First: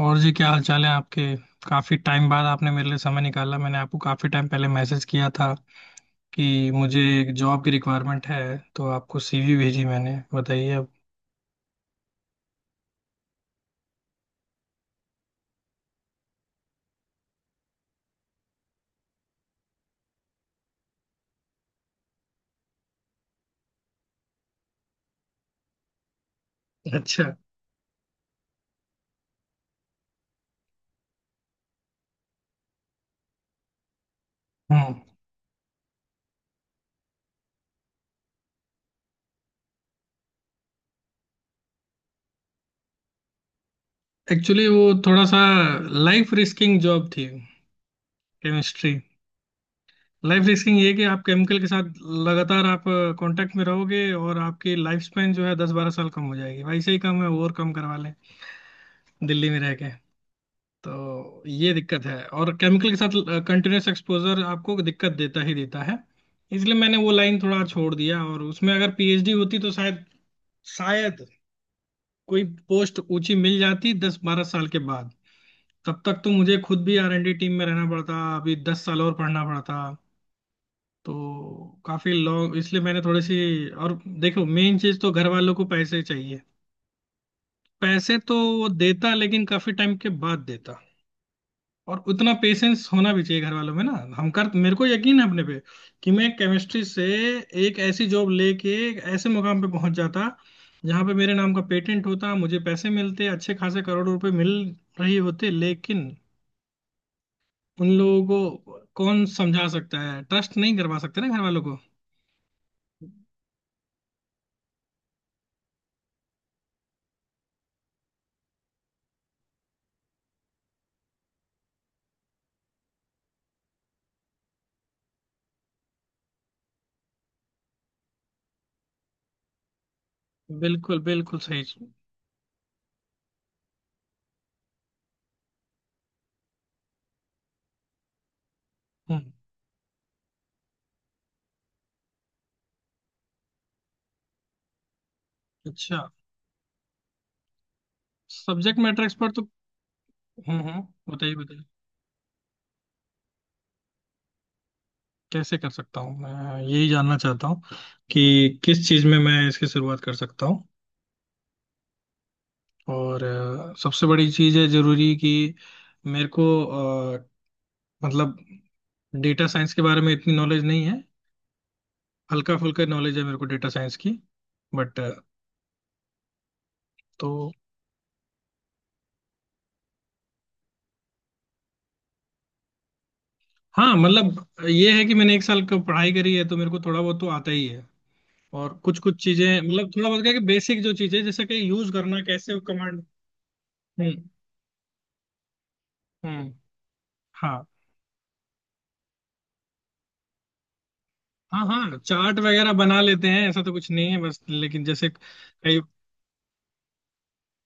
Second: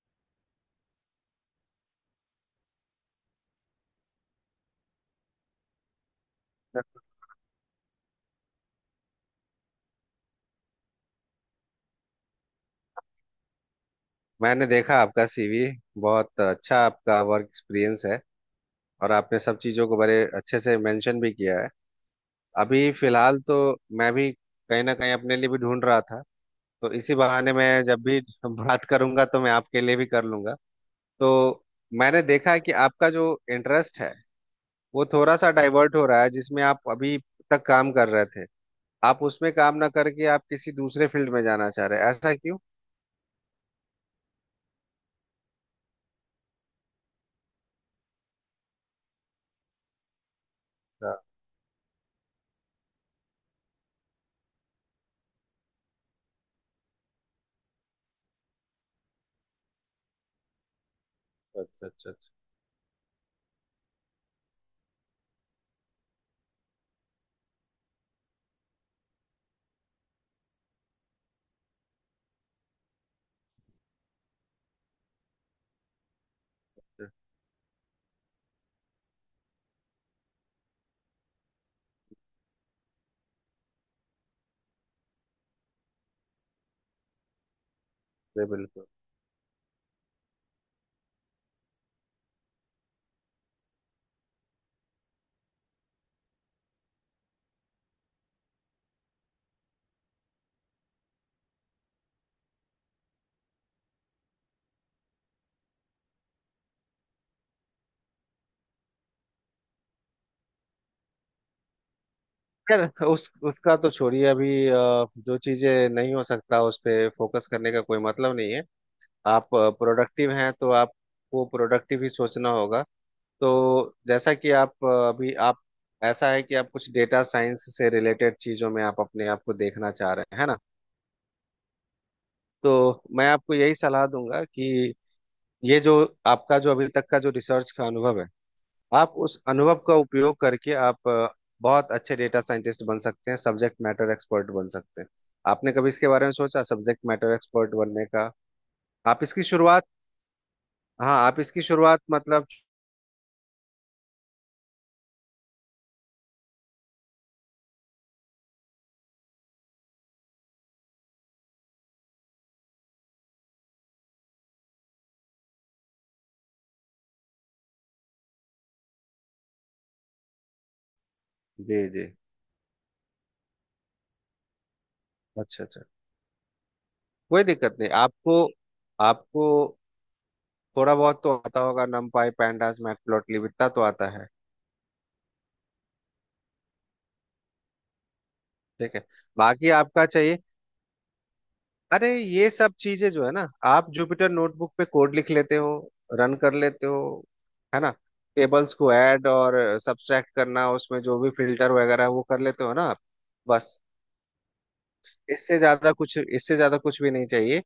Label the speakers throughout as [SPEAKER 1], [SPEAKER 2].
[SPEAKER 1] और जी, क्या हाल चाल है आपके। काफी टाइम बाद आपने मेरे लिए समय निकाला। मैंने आपको काफी टाइम पहले मैसेज किया था कि मुझे एक जॉब की रिक्वायरमेंट है, तो आपको सीवी भेजी मैंने। बताइए अब।
[SPEAKER 2] मैंने देखा आपका सीवी बहुत अच्छा आपका वर्क एक्सपीरियंस है। और आपने सब चीज़ों को बड़े अच्छे से मेंशन भी किया है। अभी फिलहाल तो मैं भी कहीं ना कहीं अपने लिए भी ढूंढ रहा था, तो इसी
[SPEAKER 1] अच्छा।
[SPEAKER 2] बहाने मैं जब भी बात करूंगा तो मैं आपके लिए भी कर लूंगा। तो मैंने देखा है कि आपका जो इंटरेस्ट है,
[SPEAKER 1] हम्म।
[SPEAKER 2] वो थोड़ा सा डाइवर्ट हो रहा है। जिसमें आप अभी तक काम कर रहे थे, आप उसमें काम ना करके आप किसी दूसरे फील्ड में जाना चाह रहे हैं, ऐसा क्यों?
[SPEAKER 1] एक्चुअली वो थोड़ा सा लाइफ रिस्किंग जॉब थी, केमिस्ट्री। लाइफ रिस्किंग ये कि
[SPEAKER 2] अच्छा
[SPEAKER 1] आप केमिकल के साथ लगातार आप कांटेक्ट में रहोगे और आपकी लाइफ स्पेन जो है 10-12 साल कम हो जाएगी। भाई से ही कम है और कम करवा लें दिल्ली में रह के। तो ये
[SPEAKER 2] अच्छा
[SPEAKER 1] दिक्कत
[SPEAKER 2] अच्छा
[SPEAKER 1] है
[SPEAKER 2] अच्छा,
[SPEAKER 1] और केमिकल के साथ कंटिन्यूस एक्सपोजर आपको दिक्कत देता ही देता है। इसलिए मैंने वो लाइन थोड़ा छोड़ दिया और उसमें अगर पीएचडी होती तो शायद शायद कोई पोस्ट ऊंची मिल जाती 10-12 साल के बाद। तब तक तो मुझे खुद भी आर एन डी टीम में रहना पड़ता, अभी 10 साल और पढ़ना पड़ता, तो काफी लॉन्ग। इसलिए मैंने थोड़ी सी। और देखो मेन चीज तो घर वालों को पैसे चाहिए। पैसे तो
[SPEAKER 2] जी,
[SPEAKER 1] वो
[SPEAKER 2] बिल्कुल।
[SPEAKER 1] देता लेकिन काफी टाइम के बाद देता। और उतना पेशेंस होना भी चाहिए घर वालों में ना। हम कर। मेरे को यकीन है अपने पे कि मैं केमिस्ट्री से एक ऐसी जॉब लेके एक ऐसे मुकाम पे पहुंच जाता जहां पे मेरे नाम का पेटेंट होता, मुझे पैसे मिलते अच्छे खासे करोड़ों रुपए मिल रही होते, लेकिन उन लोगों को कौन समझा सकता है। ट्रस्ट नहीं करवा सकते ना घर वालों को।
[SPEAKER 2] खैर, उस उसका तो छोड़िए। अभी जो चीजें नहीं हो सकता उस पे फोकस करने का कोई मतलब नहीं है। आप प्रोडक्टिव हैं तो आपको प्रोडक्टिव ही सोचना होगा। तो जैसा कि आप अभी आप, ऐसा है कि आप कुछ डेटा साइंस से रिलेटेड चीजों में आप अपने आप को देखना चाह रहे हैं, है ना।
[SPEAKER 1] बिल्कुल बिल्कुल सही।
[SPEAKER 2] तो मैं आपको यही सलाह दूंगा कि ये जो आपका जो अभी तक का जो रिसर्च का अनुभव है, आप
[SPEAKER 1] हम्म।
[SPEAKER 2] उस अनुभव का उपयोग करके आप बहुत अच्छे डेटा साइंटिस्ट बन सकते हैं, सब्जेक्ट मैटर एक्सपर्ट बन सकते हैं। आपने कभी
[SPEAKER 1] अच्छा।
[SPEAKER 2] इसके बारे में सोचा सब्जेक्ट मैटर एक्सपर्ट बनने का?
[SPEAKER 1] सब्जेक्ट मैटर
[SPEAKER 2] आप
[SPEAKER 1] एक्सपर्ट
[SPEAKER 2] इसकी
[SPEAKER 1] तो।
[SPEAKER 2] शुरुआत।
[SPEAKER 1] हम्म,
[SPEAKER 2] हाँ,
[SPEAKER 1] बताइए
[SPEAKER 2] आप
[SPEAKER 1] बताइए।
[SPEAKER 2] इसकी शुरुआत मतलब।
[SPEAKER 1] कैसे कर सकता हूँ मैं, यही जानना चाहता हूँ कि किस चीज़ में मैं इसकी शुरुआत कर सकता हूँ। और सबसे बड़ी चीज़ है जरूरी कि मेरे को अ, मतलब डेटा साइंस के बारे में इतनी नॉलेज नहीं है।
[SPEAKER 2] जी जी।
[SPEAKER 1] हल्का फुल्का नॉलेज है मेरे को डेटा साइंस की, बट।
[SPEAKER 2] अच्छा अच्छा।
[SPEAKER 1] तो
[SPEAKER 2] कोई दिक्कत नहीं आपको। आपको थोड़ा बहुत तो आता होगा numpy pandas matplotlib, इतना तो
[SPEAKER 1] हाँ,
[SPEAKER 2] आता है।
[SPEAKER 1] मतलब ये है कि मैंने एक साल का पढ़ाई करी है तो मेरे को थोड़ा बहुत तो आता ही है। और
[SPEAKER 2] ठीक
[SPEAKER 1] कुछ
[SPEAKER 2] है,
[SPEAKER 1] कुछ चीज़ें
[SPEAKER 2] बाकी
[SPEAKER 1] मतलब
[SPEAKER 2] आपका
[SPEAKER 1] थोड़ा बहुत क्या
[SPEAKER 2] चाहिए।
[SPEAKER 1] है कि बेसिक जो चीज़ें, जैसे कि यूज़
[SPEAKER 2] अरे
[SPEAKER 1] करना
[SPEAKER 2] ये
[SPEAKER 1] कैसे,
[SPEAKER 2] सब
[SPEAKER 1] कमांड।
[SPEAKER 2] चीजें जो है ना, आप जुपिटर
[SPEAKER 1] हम्म
[SPEAKER 2] नोटबुक पे कोड लिख लेते हो, रन
[SPEAKER 1] हम्म।
[SPEAKER 2] कर लेते हो,
[SPEAKER 1] हाँ।
[SPEAKER 2] है ना। टेबल्स को ऐड और सब्ट्रैक्ट करना, उसमें जो भी
[SPEAKER 1] हाँ
[SPEAKER 2] फिल्टर
[SPEAKER 1] हाँ,
[SPEAKER 2] वगैरह है, वो
[SPEAKER 1] चार्ट
[SPEAKER 2] कर लेते
[SPEAKER 1] वगैरह
[SPEAKER 2] हो ना
[SPEAKER 1] बना
[SPEAKER 2] आप।
[SPEAKER 1] लेते हैं, ऐसा तो
[SPEAKER 2] बस
[SPEAKER 1] कुछ नहीं है बस, लेकिन जैसे
[SPEAKER 2] इससे
[SPEAKER 1] कई।
[SPEAKER 2] ज्यादा कुछ, इससे ज्यादा कुछ भी नहीं चाहिए।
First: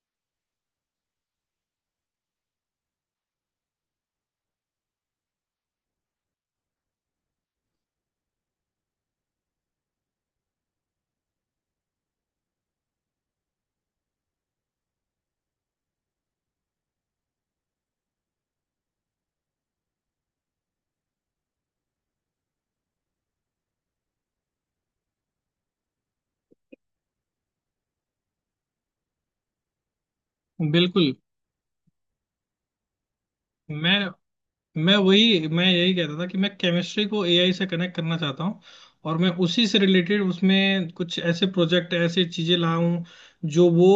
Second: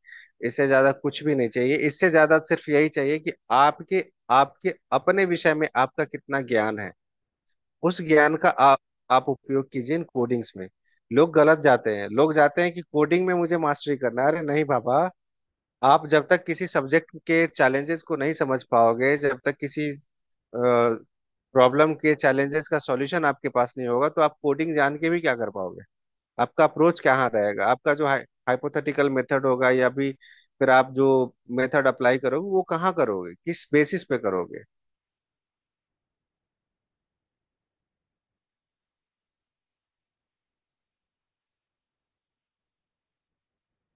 [SPEAKER 2] इससे ज्यादा कुछ भी नहीं चाहिए। इससे ज्यादा सिर्फ यही चाहिए कि आपके आपके अपने विषय में आपका कितना ज्ञान है। उस ज्ञान का आप उपयोग कीजिए इन कोडिंग्स में। लोग गलत जाते हैं, लोग जाते हैं कि कोडिंग में मुझे मास्टरी करना है। अरे नहीं बाबा, आप जब तक किसी सब्जेक्ट के चैलेंजेस को नहीं समझ पाओगे, जब तक किसी प्रॉब्लम के चैलेंजेस का सॉल्यूशन आपके पास नहीं होगा, तो आप कोडिंग जान के भी क्या कर पाओगे? आपका अप्रोच कहाँ रहेगा? आपका जो हाइपोथेटिकल मेथड होगा या भी फिर आप जो
[SPEAKER 1] बिल्कुल।
[SPEAKER 2] मेथड अप्लाई करोगे, वो कहाँ करोगे, किस
[SPEAKER 1] मैं
[SPEAKER 2] बेसिस पे करोगे?
[SPEAKER 1] मैं यही कहता था कि मैं केमिस्ट्री को एआई से कनेक्ट करना चाहता हूँ और मैं उसी से रिलेटेड उसमें कुछ ऐसे प्रोजेक्ट, ऐसी चीजें लाऊं जो वो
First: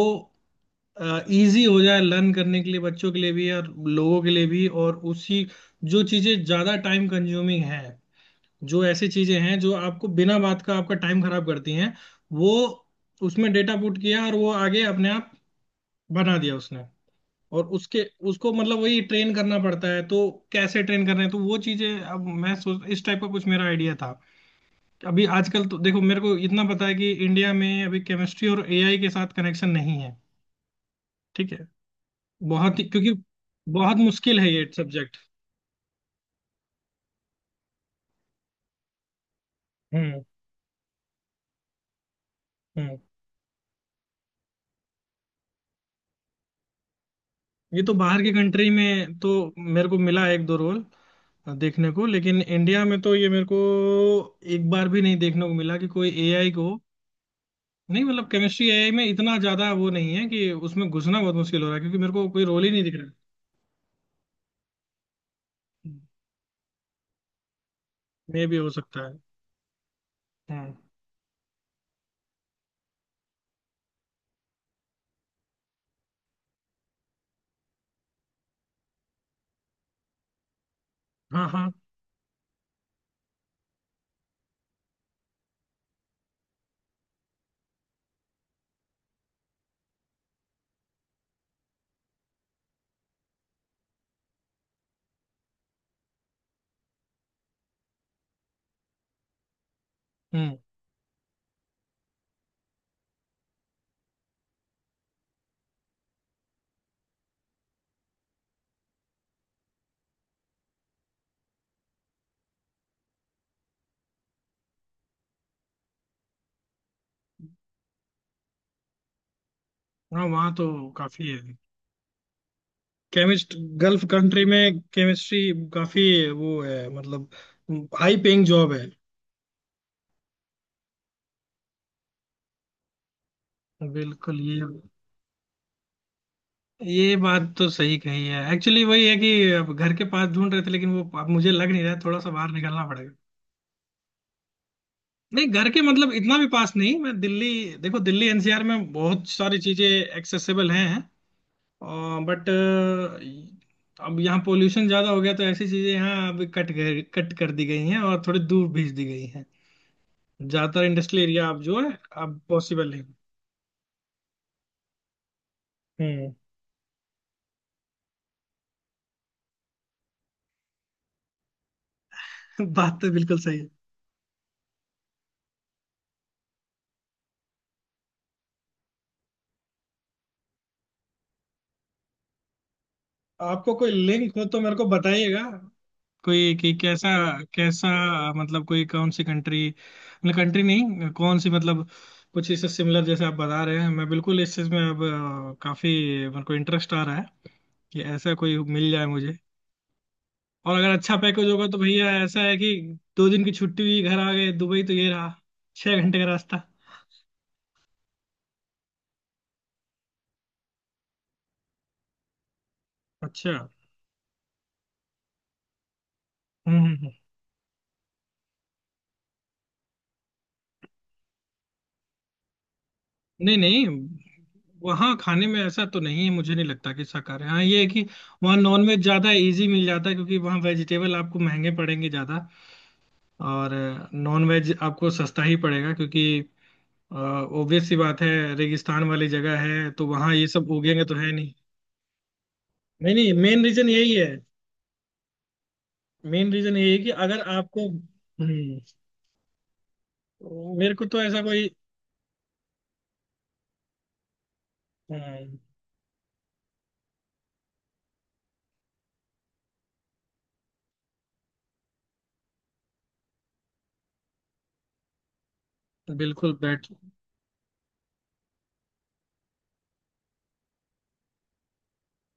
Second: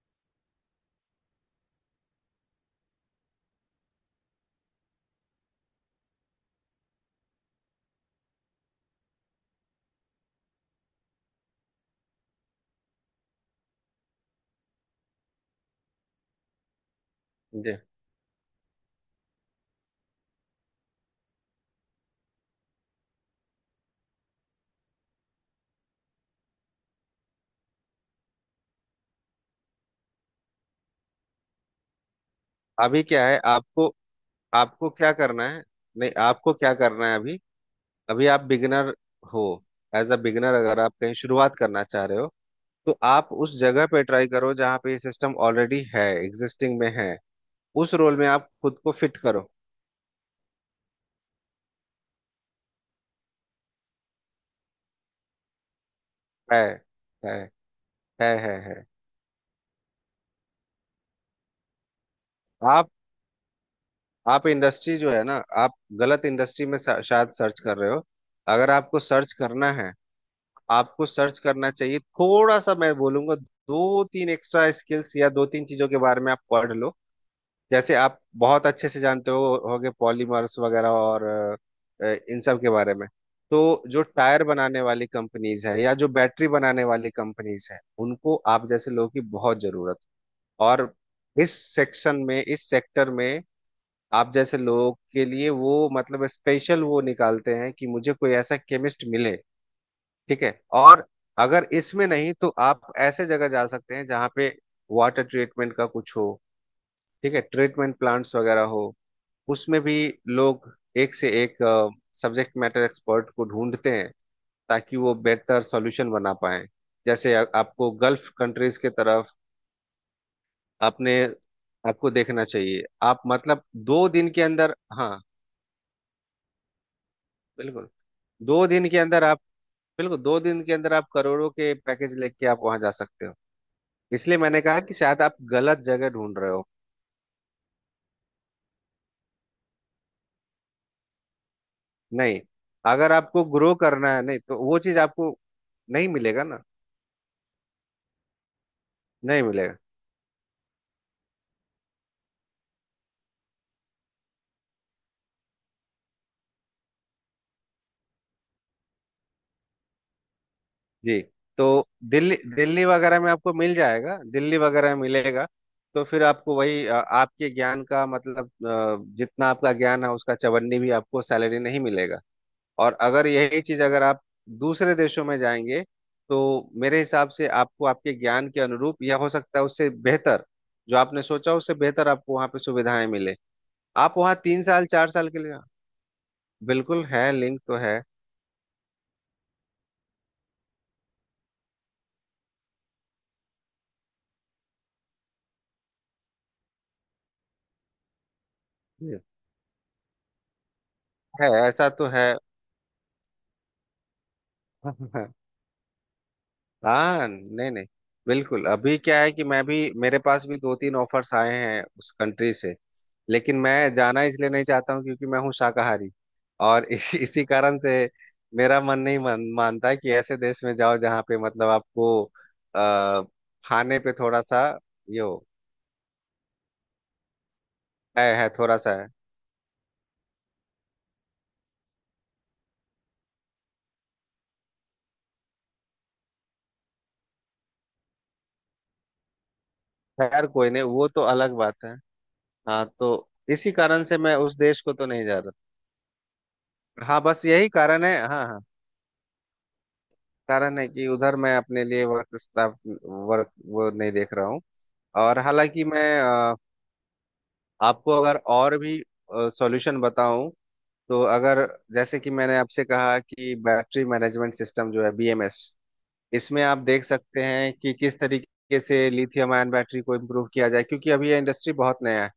[SPEAKER 1] इजी हो जाए लर्न करने के लिए, बच्चों के लिए भी और लोगों के लिए भी। और उसी जो चीजें ज्यादा टाइम कंज्यूमिंग है, जो ऐसी चीजें हैं जो आपको बिना बात का आपका टाइम खराब करती हैं, वो उसमें डेटा पुट किया और वो आगे अपने आप बना दिया उसने। और
[SPEAKER 2] जी।
[SPEAKER 1] उसके उसको मतलब वही ट्रेन करना पड़ता है, तो कैसे ट्रेन कर रहे हैं। तो वो चीजें अब मैं सोच, इस टाइप का कुछ मेरा आइडिया था। अभी आजकल तो देखो मेरे को इतना पता है कि इंडिया में अभी केमिस्ट्री और एआई के साथ कनेक्शन नहीं है, ठीक है। बहुत ही
[SPEAKER 2] अभी
[SPEAKER 1] क्योंकि
[SPEAKER 2] क्या है आपको,
[SPEAKER 1] बहुत मुश्किल है ये
[SPEAKER 2] आपको क्या
[SPEAKER 1] सब्जेक्ट।
[SPEAKER 2] करना है। नहीं, आपको क्या करना है अभी, अभी आप बिगिनर हो। एज अ
[SPEAKER 1] हम्म
[SPEAKER 2] बिगिनर अगर आप कहीं शुरुआत करना चाह रहे हो,
[SPEAKER 1] हम्म।
[SPEAKER 2] तो आप उस जगह पे ट्राई करो जहाँ पे ये सिस्टम ऑलरेडी है, एग्जिस्टिंग में है।
[SPEAKER 1] ये तो
[SPEAKER 2] उस रोल
[SPEAKER 1] बाहर
[SPEAKER 2] में
[SPEAKER 1] की
[SPEAKER 2] आप
[SPEAKER 1] कंट्री
[SPEAKER 2] खुद को
[SPEAKER 1] में
[SPEAKER 2] फिट
[SPEAKER 1] तो
[SPEAKER 2] करो।
[SPEAKER 1] मेरे को मिला एक दो रोल देखने को, लेकिन इंडिया में तो ये मेरे को एक बार भी नहीं देखने को मिला कि कोई एआई
[SPEAKER 2] है,
[SPEAKER 1] को।
[SPEAKER 2] है,
[SPEAKER 1] नहीं, मतलब
[SPEAKER 2] है, है,
[SPEAKER 1] केमिस्ट्री
[SPEAKER 2] है।
[SPEAKER 1] एआई में इतना ज्यादा वो नहीं है कि उसमें घुसना बहुत मुश्किल हो रहा है क्योंकि मेरे को कोई रोल ही नहीं
[SPEAKER 2] आप
[SPEAKER 1] दिख रहा
[SPEAKER 2] आप इंडस्ट्री जो है ना, आप
[SPEAKER 1] है।
[SPEAKER 2] गलत इंडस्ट्री में शायद सर्च कर रहे हो।
[SPEAKER 1] मे भी हो
[SPEAKER 2] अगर आपको
[SPEAKER 1] सकता है।
[SPEAKER 2] सर्च करना है,
[SPEAKER 1] हम्म।
[SPEAKER 2] आपको सर्च करना चाहिए थोड़ा सा। मैं बोलूंगा दो तीन एक्स्ट्रा स्किल्स या दो तीन चीजों के बारे में आप पढ़ लो। जैसे आप बहुत अच्छे से जानते हो होगे पॉलीमर्स वगैरह और
[SPEAKER 1] हाँ हाँ।
[SPEAKER 2] इन सब के बारे में। तो जो टायर बनाने वाली कंपनीज है या जो बैटरी बनाने वाली कंपनीज है, उनको आप जैसे लोगों की बहुत जरूरत है। और इस सेक्शन में, इस सेक्टर में, आप जैसे लोगों के लिए वो मतलब स्पेशल वो निकालते हैं कि मुझे कोई ऐसा केमिस्ट मिले। ठीक है।
[SPEAKER 1] हम्म।
[SPEAKER 2] और अगर इसमें नहीं तो आप ऐसे जगह जा सकते हैं जहाँ पे वाटर ट्रीटमेंट का कुछ हो। ठीक है, ट्रीटमेंट प्लांट्स वगैरह हो। उसमें भी लोग एक से एक सब्जेक्ट मैटर एक्सपर्ट को ढूंढते हैं, ताकि वो बेहतर सॉल्यूशन बना पाए। जैसे आपको गल्फ कंट्रीज के तरफ
[SPEAKER 1] हाँ वहाँ तो
[SPEAKER 2] आपने,
[SPEAKER 1] काफी है।
[SPEAKER 2] आपको देखना चाहिए। आप
[SPEAKER 1] केमिस्ट
[SPEAKER 2] मतलब
[SPEAKER 1] गल्फ
[SPEAKER 2] 2 दिन के
[SPEAKER 1] कंट्री
[SPEAKER 2] अंदर,
[SPEAKER 1] में,
[SPEAKER 2] हाँ,
[SPEAKER 1] केमिस्ट्री काफी वो है मतलब
[SPEAKER 2] बिल्कुल
[SPEAKER 1] हाई पेइंग
[SPEAKER 2] दो
[SPEAKER 1] जॉब है।
[SPEAKER 2] दिन के अंदर आप, बिल्कुल दो दिन के अंदर आप करोड़ों के पैकेज लेके आप वहां जा सकते हो। इसलिए
[SPEAKER 1] बिल्कुल ये।
[SPEAKER 2] मैंने कहा कि शायद आप गलत जगह ढूंढ रहे हो।
[SPEAKER 1] ये बात तो सही कही है, एक्चुअली वही है कि अब घर के पास ढूंढ रहे थे लेकिन वो अब मुझे लग नहीं रहा है, थोड़ा सा
[SPEAKER 2] नहीं,
[SPEAKER 1] बाहर निकलना पड़ेगा।
[SPEAKER 2] अगर आपको ग्रो करना है, नहीं तो वो चीज आपको
[SPEAKER 1] नहीं घर के
[SPEAKER 2] नहीं
[SPEAKER 1] मतलब इतना
[SPEAKER 2] मिलेगा
[SPEAKER 1] भी
[SPEAKER 2] ना,
[SPEAKER 1] पास नहीं, मैं दिल्ली। देखो दिल्ली एनसीआर में बहुत
[SPEAKER 2] नहीं
[SPEAKER 1] सारी
[SPEAKER 2] मिलेगा।
[SPEAKER 1] चीजें एक्सेसिबल हैं, बट अब यहाँ पोल्यूशन ज्यादा हो गया तो ऐसी चीजें यहाँ अब कट गए, कट कर दी गई हैं और थोड़ी दूर भेज दी गई हैं। ज्यादातर
[SPEAKER 2] जी,
[SPEAKER 1] इंडस्ट्रियल एरिया अब
[SPEAKER 2] तो
[SPEAKER 1] जो है,
[SPEAKER 2] दिल्ली,
[SPEAKER 1] अब
[SPEAKER 2] दिल्ली
[SPEAKER 1] पॉसिबल नहीं।
[SPEAKER 2] वगैरह में आपको मिल जाएगा, दिल्ली वगैरह में मिलेगा। तो फिर
[SPEAKER 1] हम्म
[SPEAKER 2] आपको वही आपके ज्ञान का मतलब जितना आपका ज्ञान है उसका चवन्नी भी आपको सैलरी नहीं मिलेगा। और
[SPEAKER 1] बात तो
[SPEAKER 2] अगर
[SPEAKER 1] बिल्कुल सही
[SPEAKER 2] यही
[SPEAKER 1] है।
[SPEAKER 2] चीज अगर आप दूसरे देशों में जाएंगे, तो मेरे हिसाब से आपको आपके ज्ञान के अनुरूप या हो सकता है उससे बेहतर, जो आपने सोचा उससे बेहतर आपको वहाँ पे सुविधाएं मिले।
[SPEAKER 1] आपको कोई
[SPEAKER 2] आप वहाँ
[SPEAKER 1] लिंक हो तो
[SPEAKER 2] तीन
[SPEAKER 1] मेरे को
[SPEAKER 2] साल 4 साल के
[SPEAKER 1] बताइएगा,
[SPEAKER 2] लिए।
[SPEAKER 1] कोई कि
[SPEAKER 2] बिल्कुल
[SPEAKER 1] कैसा।
[SPEAKER 2] है, लिंक तो
[SPEAKER 1] कैसा
[SPEAKER 2] है।
[SPEAKER 1] मतलब कोई, कौन सी कंट्री, मतलब कंट्री नहीं, कौन सी मतलब कुछ इससे सिमिलर जैसे आप बता रहे हैं। मैं बिल्कुल इस चीज में अब काफी मेरे को इंटरेस्ट आ रहा है कि ऐसा कोई मिल जाए
[SPEAKER 2] जी।
[SPEAKER 1] मुझे। और अगर अच्छा पैकेज
[SPEAKER 2] है,
[SPEAKER 1] होगा तो
[SPEAKER 2] ऐसा तो
[SPEAKER 1] भैया
[SPEAKER 2] है।
[SPEAKER 1] ऐसा है कि दो दिन की छुट्टी हुई घर आ गए, दुबई तो ये रहा, 6 घंटे का रास्ता।
[SPEAKER 2] हाँ, नहीं नहीं, बिल्कुल। अभी क्या है कि मैं भी, मेरे पास भी दो तीन ऑफर्स आए हैं उस कंट्री से।
[SPEAKER 1] अच्छा।
[SPEAKER 2] लेकिन मैं जाना इसलिए नहीं चाहता हूँ क्योंकि मैं हूँ शाकाहारी।
[SPEAKER 1] हम्म
[SPEAKER 2] और
[SPEAKER 1] हम्म, हम्म।
[SPEAKER 2] इसी इसी कारण से मेरा मन नहीं मानता कि ऐसे देश में जाओ जहाँ पे मतलब आपको आ,
[SPEAKER 1] नहीं नहीं,
[SPEAKER 2] खाने पे थोड़ा सा
[SPEAKER 1] वहाँ
[SPEAKER 2] ये हो।
[SPEAKER 1] खाने में ऐसा तो नहीं है मुझे नहीं लगता कि शाकाहारी। हाँ ये है कि
[SPEAKER 2] है
[SPEAKER 1] वहाँ
[SPEAKER 2] थोड़ा सा
[SPEAKER 1] नॉनवेज
[SPEAKER 2] है।
[SPEAKER 1] ज्यादा इजी मिल जाता है क्योंकि वहाँ वेजिटेबल आपको महंगे पड़ेंगे ज्यादा। और नॉन वेज आपको सस्ता ही पड़ेगा क्योंकि ऑब्वियस सी बात है, रेगिस्तान वाली जगह है, तो वहाँ
[SPEAKER 2] खैर,
[SPEAKER 1] ये
[SPEAKER 2] कोई
[SPEAKER 1] सब
[SPEAKER 2] नहीं,
[SPEAKER 1] उगेंगे
[SPEAKER 2] वो
[SPEAKER 1] तो
[SPEAKER 2] तो
[SPEAKER 1] है
[SPEAKER 2] अलग
[SPEAKER 1] नहीं।
[SPEAKER 2] बात है। हाँ, तो
[SPEAKER 1] नहीं नहीं, मेन
[SPEAKER 2] इसी
[SPEAKER 1] रीजन
[SPEAKER 2] कारण
[SPEAKER 1] यही
[SPEAKER 2] से
[SPEAKER 1] है।
[SPEAKER 2] मैं उस देश को तो नहीं जा रहा।
[SPEAKER 1] मेन रीजन यही है कि
[SPEAKER 2] हाँ,
[SPEAKER 1] अगर
[SPEAKER 2] बस यही
[SPEAKER 1] आपको
[SPEAKER 2] कारण है, हाँ हाँ।
[SPEAKER 1] तो
[SPEAKER 2] कारण है
[SPEAKER 1] मेरे को
[SPEAKER 2] कि
[SPEAKER 1] तो
[SPEAKER 2] उधर
[SPEAKER 1] ऐसा
[SPEAKER 2] मैं
[SPEAKER 1] कोई।
[SPEAKER 2] अपने लिए वर्क स्टाफ, वर्क वो नहीं देख रहा हूँ। और
[SPEAKER 1] हम्म,
[SPEAKER 2] हालांकि मैं आपको अगर और भी सॉल्यूशन बताऊं, तो अगर जैसे कि मैंने आपसे कहा कि बैटरी मैनेजमेंट सिस्टम जो है, बीएमएस,
[SPEAKER 1] बिल्कुल
[SPEAKER 2] इसमें आप
[SPEAKER 1] बैठ।
[SPEAKER 2] देख सकते हैं कि किस तरीके से लिथियम आयन बैटरी को इम्प्रूव किया जाए, क्योंकि अभी ये इंडस्ट्री बहुत नया है।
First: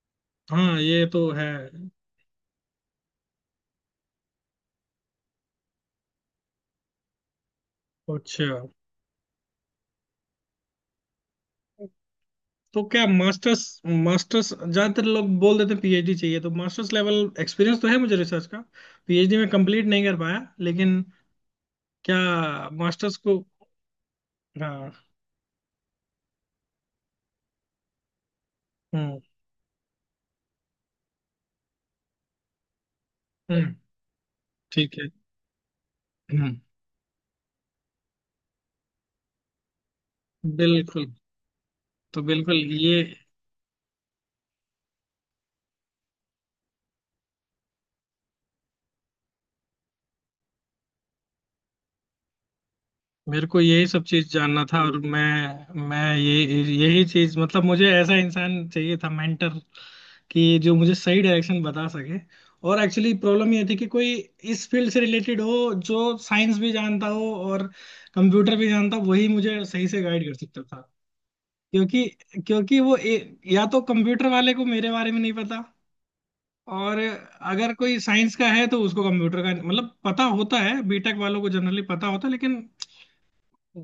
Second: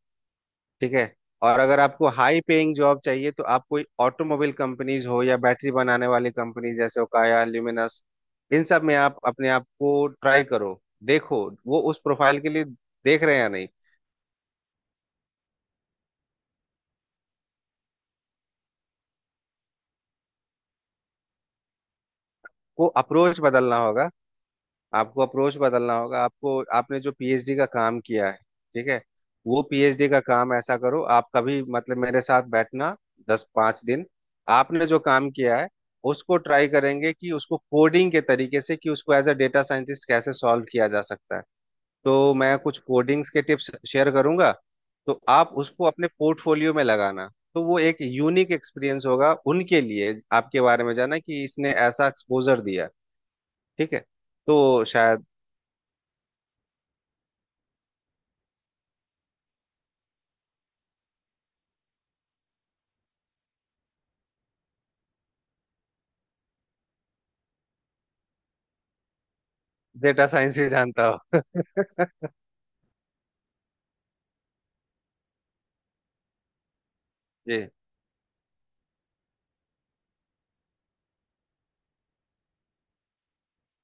[SPEAKER 1] हाँ
[SPEAKER 2] ठीक
[SPEAKER 1] ये
[SPEAKER 2] है।
[SPEAKER 1] तो है।
[SPEAKER 2] और अगर आपको हाई पेइंग जॉब चाहिए तो आप कोई ऑटोमोबाइल कंपनीज हो या बैटरी बनाने वाली कंपनीज जैसे ओकाया, ल्यूमिनस,
[SPEAKER 1] अच्छा।
[SPEAKER 2] इन सब में आप अपने आप को ट्राई करो। देखो, वो उस प्रोफाइल के लिए
[SPEAKER 1] तो क्या
[SPEAKER 2] देख रहे हैं या
[SPEAKER 1] मास्टर्स।
[SPEAKER 2] नहीं।
[SPEAKER 1] मास्टर्स ज्यादातर लोग बोल देते हैं पीएचडी चाहिए, तो मास्टर्स लेवल एक्सपीरियंस तो है मुझे रिसर्च का। पीएचडी में कंप्लीट नहीं कर पाया, लेकिन क्या
[SPEAKER 2] वो
[SPEAKER 1] मास्टर्स को।
[SPEAKER 2] अप्रोच बदलना होगा।
[SPEAKER 1] हाँ।
[SPEAKER 2] आपको अप्रोच बदलना होगा। आपको, आपने जो पीएचडी का काम किया है, ठीक है,
[SPEAKER 1] हम्म,
[SPEAKER 2] वो पीएचडी का काम ऐसा करो। आप कभी मतलब मेरे साथ बैठना, दस
[SPEAKER 1] हम्म।
[SPEAKER 2] पांच दिन। आपने
[SPEAKER 1] ठीक
[SPEAKER 2] जो
[SPEAKER 1] है।
[SPEAKER 2] काम किया है, उसको
[SPEAKER 1] हम्म।
[SPEAKER 2] ट्राई करेंगे कि उसको कोडिंग के तरीके से कि उसको एज अ डेटा साइंटिस्ट कैसे सॉल्व किया जा
[SPEAKER 1] बिल्कुल।
[SPEAKER 2] सकता है।
[SPEAKER 1] तो
[SPEAKER 2] तो मैं
[SPEAKER 1] बिल्कुल
[SPEAKER 2] कुछ
[SPEAKER 1] ये
[SPEAKER 2] कोडिंग्स के टिप्स शेयर करूंगा। तो आप उसको अपने पोर्टफोलियो में लगाना, तो वो एक यूनिक एक्सपीरियंस होगा उनके लिए आपके बारे में जाना कि इसने ऐसा एक्सपोजर दिया।
[SPEAKER 1] मेरे को यही
[SPEAKER 2] ठीक है।
[SPEAKER 1] सब चीज जानना था
[SPEAKER 2] तो
[SPEAKER 1] और
[SPEAKER 2] शायद,
[SPEAKER 1] मैं ये यही चीज मतलब मुझे ऐसा इंसान चाहिए था मेंटर कि जो मुझे सही डायरेक्शन बता सके। और एक्चुअली प्रॉब्लम ये थी कि कोई इस फील्ड से रिलेटेड हो, जो साइंस भी जानता हो और कंप्यूटर भी जानता हो, वही मुझे सही से गाइड
[SPEAKER 2] डेटा
[SPEAKER 1] कर
[SPEAKER 2] साइंस
[SPEAKER 1] सकता
[SPEAKER 2] भी
[SPEAKER 1] था।
[SPEAKER 2] जानता हो।
[SPEAKER 1] क्योंकि क्योंकि वो या तो कंप्यूटर वाले को मेरे बारे में नहीं पता। और
[SPEAKER 2] जी
[SPEAKER 1] अगर कोई साइंस का है तो उसको कंप्यूटर का मतलब पता होता है, बीटेक वालों को जनरली पता होता है, लेकिन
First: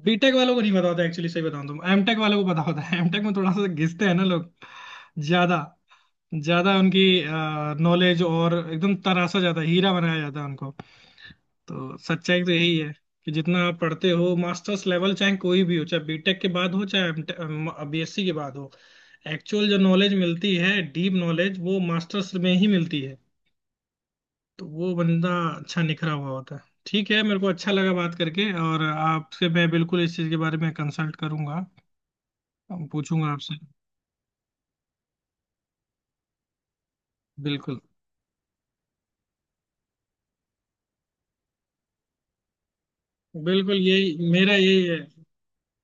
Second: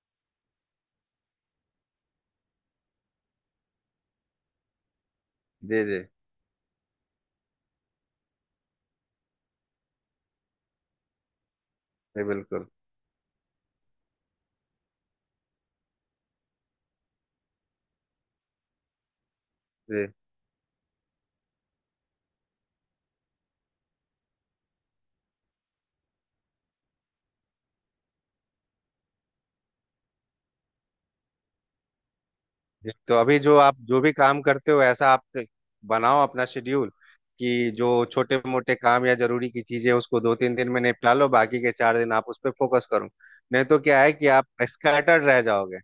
[SPEAKER 1] बीटेक वालों को नहीं पता होता। एक्चुअली सही बताऊं तो एमटेक वालों को पता होता है एमटेक में थोड़ा सा घिसते हैं ना लोग ज्यादा,
[SPEAKER 2] जी। जी
[SPEAKER 1] ज्यादा उनकी नॉलेज। और एकदम तरासा जाता है, हीरा बनाया जाता है उनको। तो
[SPEAKER 2] जी।
[SPEAKER 1] सच्चाई तो
[SPEAKER 2] बिल्कुल।
[SPEAKER 1] यही है कि जितना आप पढ़ते हो मास्टर्स लेवल, चाहे कोई भी हो, चाहे बीटेक के बाद हो चाहे बीएससी के बाद हो, एक्चुअल जो
[SPEAKER 2] जी
[SPEAKER 1] नॉलेज मिलती है डीप नॉलेज, वो मास्टर्स में ही मिलती है। तो वो बंदा अच्छा निखरा हुआ होता है। ठीक है, मेरे को अच्छा लगा बात करके और आपसे मैं बिल्कुल इस चीज के बारे में कंसल्ट करूंगा,
[SPEAKER 2] जी। तो
[SPEAKER 1] पूछूंगा
[SPEAKER 2] अभी
[SPEAKER 1] आपसे।
[SPEAKER 2] जो आप जो भी काम करते हो, ऐसा आप बनाओ अपना शेड्यूल कि
[SPEAKER 1] बिल्कुल
[SPEAKER 2] जो छोटे मोटे काम या जरूरी की चीजें, उसको दो तीन दिन में निपटा लो, बाकी के 4 दिन आप उस पर फोकस करो। नहीं
[SPEAKER 1] बिल्कुल
[SPEAKER 2] तो क्या है कि
[SPEAKER 1] यही
[SPEAKER 2] आप
[SPEAKER 1] मेरा यही है।
[SPEAKER 2] स्कैटर्ड रह जाओगे।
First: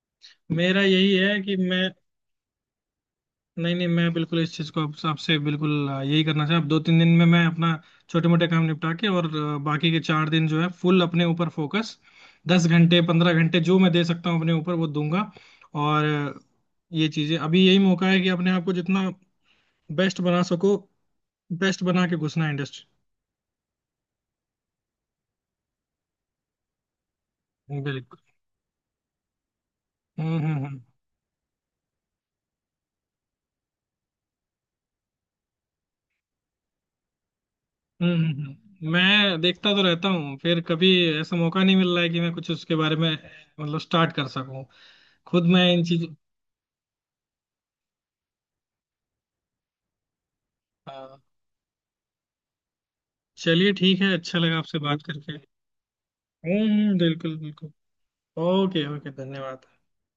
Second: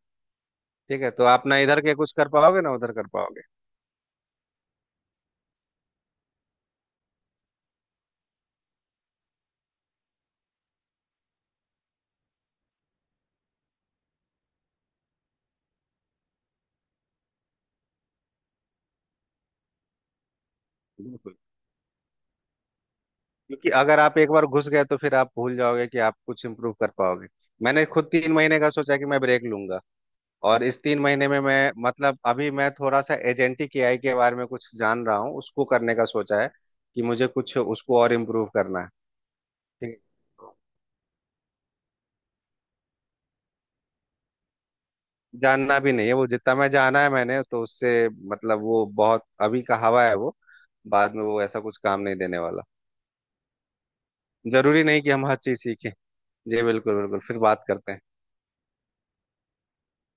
[SPEAKER 1] मेरा
[SPEAKER 2] ठीक है,
[SPEAKER 1] यही
[SPEAKER 2] तो
[SPEAKER 1] है
[SPEAKER 2] आप
[SPEAKER 1] कि
[SPEAKER 2] ना इधर
[SPEAKER 1] मैं।
[SPEAKER 2] के कुछ कर पाओगे ना उधर कर पाओगे।
[SPEAKER 1] नहीं नहीं, मैं बिल्कुल इस चीज को आपसे बिल्कुल यही करना चाहूँ। 2-3 दिन में मैं अपना छोटे मोटे काम निपटा के और बाकी के 4 दिन जो है फुल अपने ऊपर फोकस। 10 घंटे 15 घंटे जो मैं दे सकता हूँ अपने ऊपर वो दूंगा। और ये चीजें अभी यही मौका है कि अपने आप को जितना बेस्ट बना सको,
[SPEAKER 2] बिल्कुल।
[SPEAKER 1] बेस्ट बना के घुसना इंडस्ट्री।
[SPEAKER 2] क्योंकि अगर आप एक बार घुस गए तो फिर आप भूल जाओगे कि आप कुछ इम्प्रूव कर पाओगे। मैंने खुद
[SPEAKER 1] बिल्कुल।
[SPEAKER 2] 3 महीने का सोचा कि मैं ब्रेक लूंगा। और
[SPEAKER 1] हम्म।
[SPEAKER 2] इस 3 महीने में मैं मतलब अभी मैं थोड़ा सा एजेंटिक एआई के बारे में कुछ जान रहा हूँ, उसको करने का सोचा है कि मुझे कुछ उसको और इम्प्रूव करना है।
[SPEAKER 1] मैं देखता तो
[SPEAKER 2] ठीक
[SPEAKER 1] रहता हूँ, फिर कभी ऐसा मौका नहीं मिल रहा है कि मैं कुछ उसके बारे में मतलब स्टार्ट कर सकूं
[SPEAKER 2] है,
[SPEAKER 1] खुद मैं
[SPEAKER 2] जानना
[SPEAKER 1] इन
[SPEAKER 2] भी नहीं
[SPEAKER 1] चीज।
[SPEAKER 2] है वो जितना मैं जाना है मैंने, तो उससे मतलब वो बहुत अभी का हवा है वो। बाद
[SPEAKER 1] हाँ।
[SPEAKER 2] में वो ऐसा कुछ काम नहीं देने वाला।
[SPEAKER 1] चलिए ठीक है, अच्छा लगा आपसे
[SPEAKER 2] जरूरी
[SPEAKER 1] बात
[SPEAKER 2] नहीं कि हम
[SPEAKER 1] करके।
[SPEAKER 2] हर चीज सीखें। जी बिल्कुल, बिल्कुल,
[SPEAKER 1] बिल्कुल
[SPEAKER 2] फिर बात
[SPEAKER 1] बिल्कुल।
[SPEAKER 2] करते हैं।
[SPEAKER 1] ओके ओके, धन्यवाद।